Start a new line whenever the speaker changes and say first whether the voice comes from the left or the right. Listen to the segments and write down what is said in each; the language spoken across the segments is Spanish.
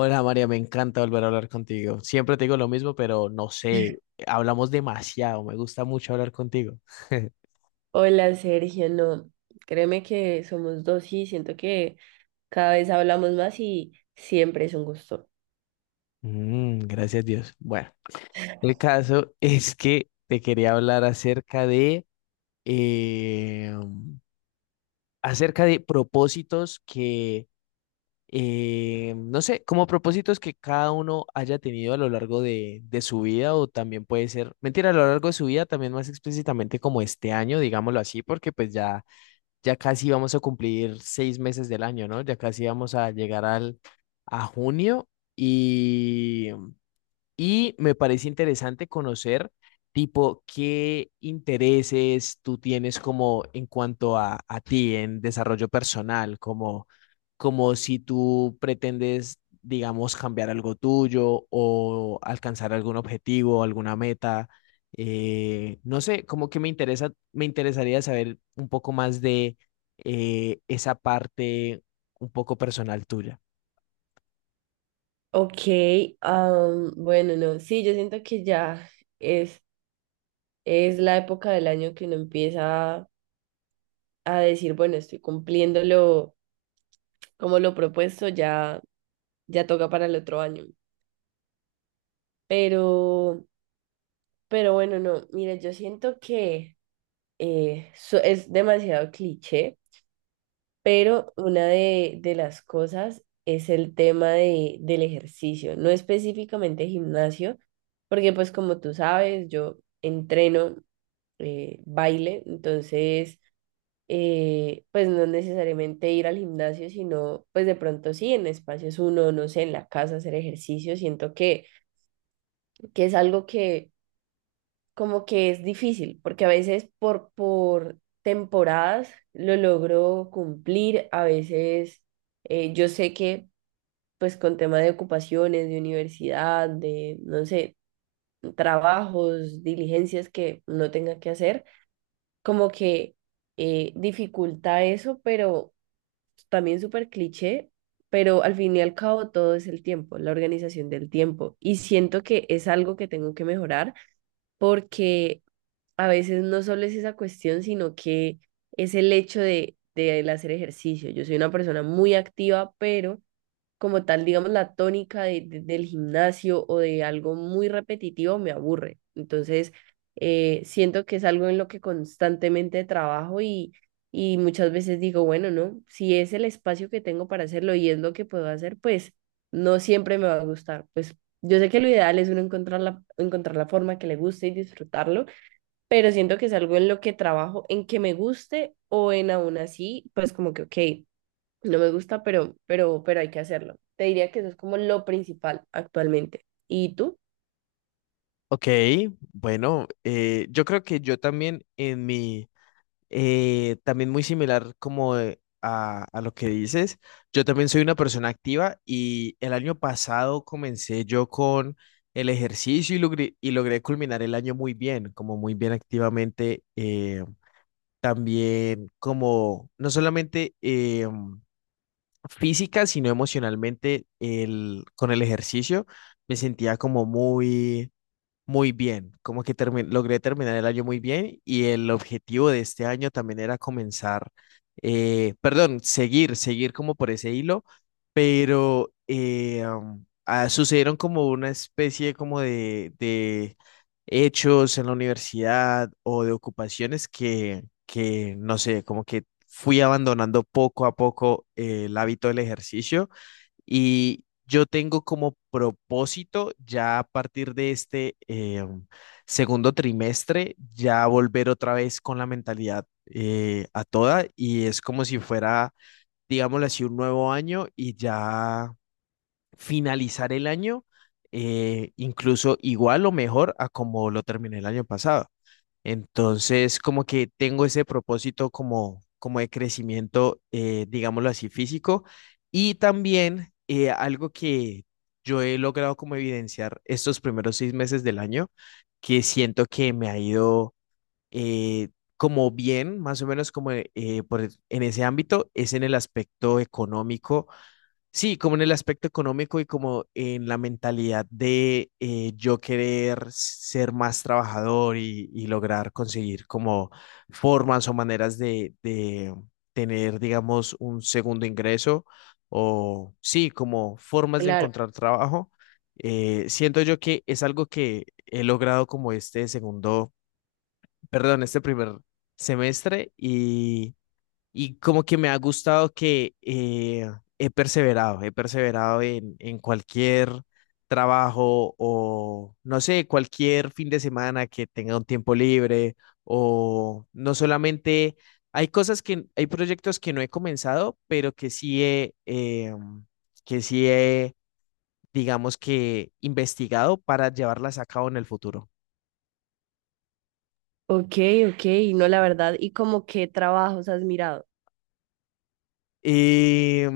left: Hola María, me encanta volver a hablar contigo. Siempre te digo lo mismo, pero no sé, hablamos demasiado, me gusta mucho hablar contigo.
right: Hola Sergio, no, créeme que somos dos y siento que cada vez hablamos más y siempre es un gusto.
left: Gracias Dios. Bueno, el caso es que te quería hablar acerca de, eh, acerca de propósitos que, no sé, como propósitos que cada uno haya tenido a lo largo de su vida o también puede ser, mentira, a lo largo de su vida, también más explícitamente como este año, digámoslo así, porque pues ya... ya casi vamos a cumplir 6 meses del año, ¿no? Ya casi vamos a llegar a junio y, y me parece interesante conocer, tipo, qué intereses tú tienes como en cuanto a ti en desarrollo personal, como, como si tú pretendes, digamos, cambiar algo tuyo o alcanzar algún objetivo, alguna meta. No sé, como que me interesa, me interesaría saber un poco más de esa parte un poco personal tuya.
right: Ok, bueno, no, sí, yo siento que ya es, es la época del año que uno empieza a decir, bueno, estoy cumpliendo lo, como lo propuesto, ya, ya toca para el otro año. Pero, pero bueno, no, mira, yo siento que es demasiado cliché. Pero una de las cosas es el tema del ejercicio, no específicamente gimnasio, porque pues como tú sabes, yo entreno baile. Entonces pues no necesariamente ir al gimnasio, sino pues de pronto sí en espacios uno, no sé, en la casa hacer ejercicio. Siento que es algo que como que es difícil, porque a veces por temporadas lo logro cumplir, a veces yo sé que pues con tema de ocupaciones, de universidad, de, no sé, trabajos, diligencias que no tenga que hacer, como que dificulta eso, pero también súper cliché. Pero al fin y al cabo todo es el tiempo, la organización del tiempo. Y siento que es algo que tengo que mejorar, porque a veces no solo es esa cuestión, sino que es el hecho de el hacer ejercicio. Yo soy una persona muy activa, pero como tal, digamos, la tónica del gimnasio o de algo muy repetitivo me aburre. Entonces, siento que es algo en lo que constantemente trabajo, y muchas veces digo, bueno, no, si es el espacio que tengo para hacerlo y es lo que puedo hacer, pues no siempre me va a gustar. Pues yo sé que lo ideal es uno encontrar la forma que le guste y disfrutarlo, pero siento que es algo en lo que trabajo, en que me guste o en aún así, pues como que, ok, no me gusta, pero hay que hacerlo. Te diría que eso es como lo principal actualmente. ¿Y tú?
left: Ok, bueno, yo creo que yo también en mi, también muy similar como a lo que dices, yo también soy una persona activa y el año pasado comencé yo con el ejercicio y y logré culminar el año muy bien, como muy bien activamente, también como no solamente física, sino emocionalmente el, con el ejercicio, me sentía como muy muy bien, como que logré terminar el año muy bien y el objetivo de este año también era comenzar, perdón, seguir como por ese hilo, pero sucedieron como una especie como de hechos en la universidad o de ocupaciones que, no sé, como que fui abandonando poco a poco el hábito del ejercicio y yo tengo como propósito ya a partir de este segundo trimestre, ya volver otra vez con la mentalidad a toda y es como si fuera, digámoslo así, un nuevo año y ya finalizar el año incluso igual o mejor a como lo terminé el año pasado. Entonces, como que tengo ese propósito como, como de crecimiento, digámoslo así, físico. Y también algo que yo he logrado como evidenciar estos primeros 6 meses del año, que siento que me ha ido eh, como bien, más o menos como en ese ámbito, es en el aspecto económico. Sí, como en el aspecto económico y como en la mentalidad de yo querer ser más trabajador y lograr conseguir como formas o maneras de tener, digamos, un segundo ingreso o sí, como formas de
right: Claro.
left: encontrar trabajo. Siento yo que es algo que he logrado como este perdón, este primer semestre y como que me ha gustado que he perseverado en cualquier trabajo o, no sé, cualquier fin de semana que tenga un tiempo libre o no solamente, hay cosas que, hay proyectos que no he comenzado, pero que sí que sí he, digamos que investigado para llevarlas a cabo en el futuro.
right: Ok, ok, no, la verdad. ¿Y como qué trabajos has mirado?
left: Eh,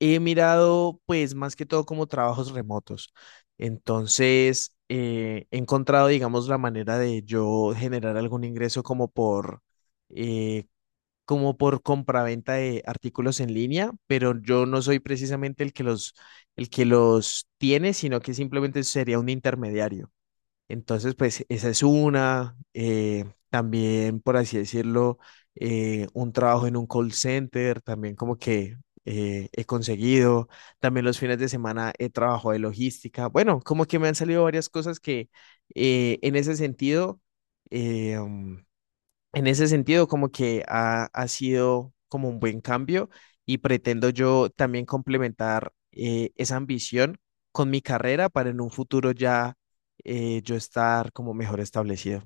left: He mirado, pues, más que todo como trabajos remotos. Entonces, he encontrado, digamos, la manera de yo generar algún ingreso como eh, como por compraventa de artículos en línea, pero yo no soy precisamente el que los tiene, sino que simplemente sería un intermediario. Entonces, pues esa es una. También, por así decirlo, un trabajo en un call center, también como que he conseguido. También los fines de semana he trabajado de logística. Bueno, como que me han salido varias cosas que en ese sentido... eh, mm, en ese sentido, como que ha sido como un buen cambio y pretendo yo también complementar esa ambición con mi carrera para en un futuro ya yo estar como mejor establecido.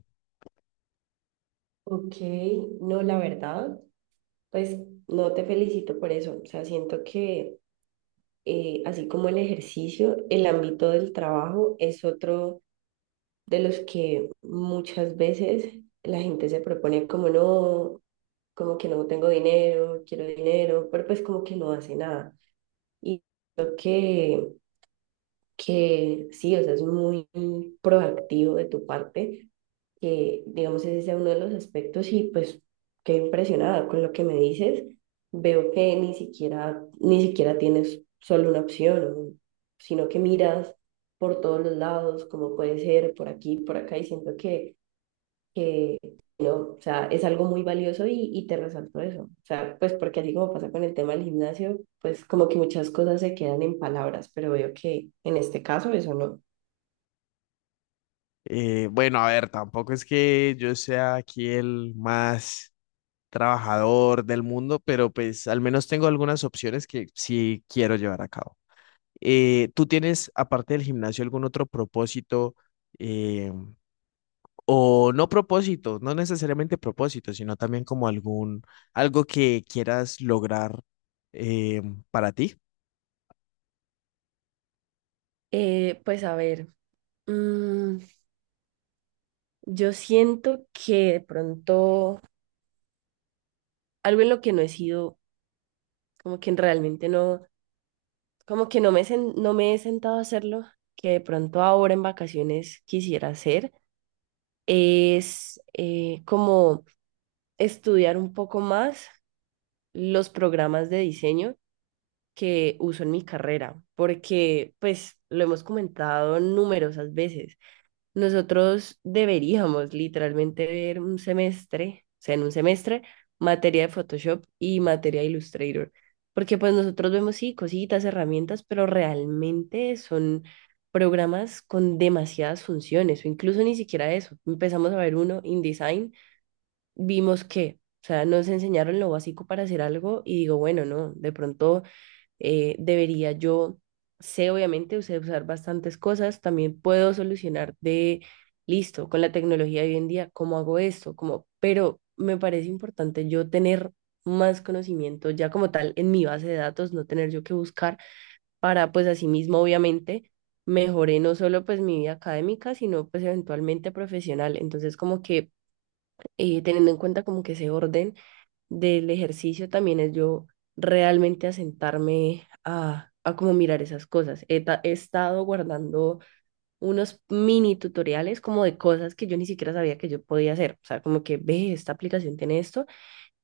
right: Ok, no, la verdad, pues no, te felicito por eso. O sea, siento que así como el ejercicio, el ámbito del trabajo es otro de los que muchas veces la gente se propone como no, como que no tengo dinero, quiero dinero, pero pues como que no hace nada. Y creo que sí, o sea, es muy proactivo de tu parte, que digamos ese sea uno de los aspectos, y pues qué impresionada con lo que me dices. Veo que ni siquiera, ni siquiera tienes solo una opción, sino que miras por todos los lados, como puede ser, por aquí, por acá, y siento que no, o sea, es algo muy valioso, y te resalto eso. O sea, pues porque así como pasa con el tema del gimnasio, pues como que muchas cosas se quedan en palabras, pero veo que en este caso eso no.
left: Bueno, a ver, tampoco es que yo sea aquí el más trabajador del mundo, pero pues al menos tengo algunas opciones que sí quiero llevar a cabo. ¿Tú tienes, aparte del gimnasio, algún otro propósito? eh, O no propósito, no necesariamente propósito, sino también como algún, algo que quieras lograr eh, para ti.
right: Pues a ver, mm, yo siento que de pronto algo en lo que no he sido, como que realmente no, como que no no me he sentado a hacerlo, que de pronto ahora en vacaciones quisiera hacer, es como estudiar un poco más los programas de diseño que uso en mi carrera, porque pues lo hemos comentado numerosas veces. Nosotros deberíamos literalmente ver un semestre, o sea, en un semestre, materia de Photoshop y materia de Illustrator, porque pues nosotros vemos sí cositas, herramientas, pero realmente son programas con demasiadas funciones o incluso ni siquiera eso. Empezamos a ver uno InDesign, vimos que, o sea, nos enseñaron lo básico para hacer algo y digo, bueno, no, de pronto debería yo, sé obviamente, sé usar bastantes cosas, también puedo solucionar de, listo, con la tecnología de hoy en día, ¿cómo hago esto? ¿Cómo? Pero me parece importante yo tener más conocimiento ya como tal en mi base de datos, no tener yo que buscar para, pues, así mismo obviamente. Mejoré no solo pues mi vida académica, sino pues eventualmente profesional. Entonces como que teniendo en cuenta como que ese orden del ejercicio también es yo realmente asentarme a como mirar esas cosas. He estado guardando unos mini tutoriales como de cosas que yo ni siquiera sabía que yo podía hacer. O sea, como que ve, esta aplicación tiene esto,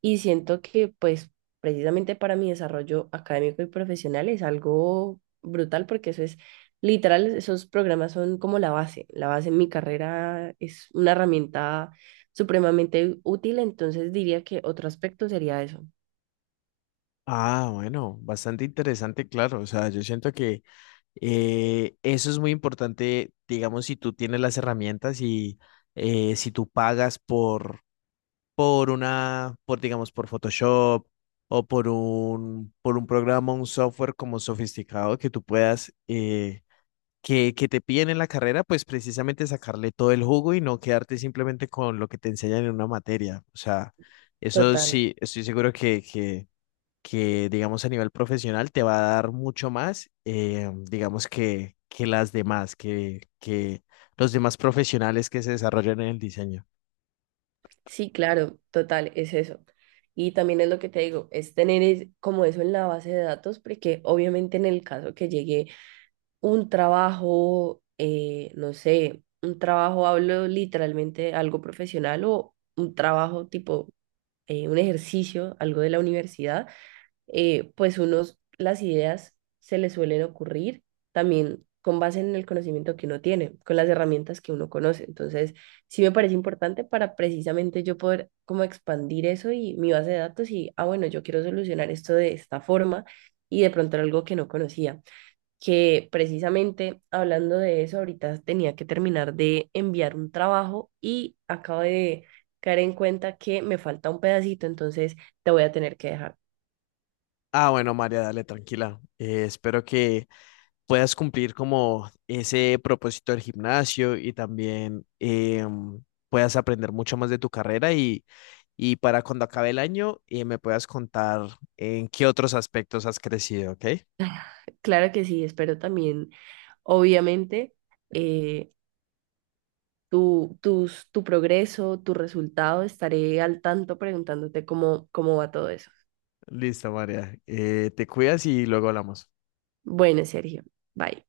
right: y siento que, pues, precisamente para mi desarrollo académico y profesional es algo brutal, porque eso es literal, esos programas son como la base. La base en mi carrera es una herramienta supremamente útil, entonces diría que otro aspecto sería eso.
left: Ah, bueno, bastante interesante, claro. O sea, yo siento que eso es muy importante, digamos, si tú tienes las herramientas y si tú pagas por una, por, digamos, por Photoshop o por un programa, un software como sofisticado que tú puedas que te piden en la carrera, pues precisamente sacarle todo el jugo y no quedarte simplemente con lo que te enseñan en una materia. O sea, eso
right: Total.
left: sí, estoy seguro que digamos, a nivel profesional te va a dar mucho más, digamos, que las demás, que los demás profesionales que se desarrollan en el diseño.
right: Sí, claro, total, es eso. Y también es lo que te digo, es tener como eso en la base de datos, porque obviamente en el caso que llegue un trabajo, no sé, un trabajo, hablo literalmente de algo profesional o un trabajo tipo un ejercicio, algo de la universidad, pues unos, las ideas se les suelen ocurrir también con base en el conocimiento que uno tiene, con las herramientas que uno conoce. Entonces, sí me parece importante para precisamente yo poder como expandir eso y mi base de datos y, ah, bueno, yo quiero solucionar esto de esta forma, y de pronto era algo que no conocía, que precisamente hablando de eso, ahorita tenía que terminar de enviar un trabajo y acabo de caer en cuenta que me falta un pedacito, entonces te voy a tener que dejar.
left: Ah, bueno, María, dale, tranquila. Espero que... puedas cumplir como ese propósito del gimnasio y también puedas aprender mucho más de tu carrera y para cuando acabe el año me puedas contar en qué otros aspectos has crecido, ¿ok?
right: Claro que sí, espero también, obviamente, eh, tu progreso, tu resultado, estaré al tanto preguntándote cómo, cómo va todo eso.
left: Listo, María. Te cuidas y luego hablamos.
right: Bueno, Sergio, bye.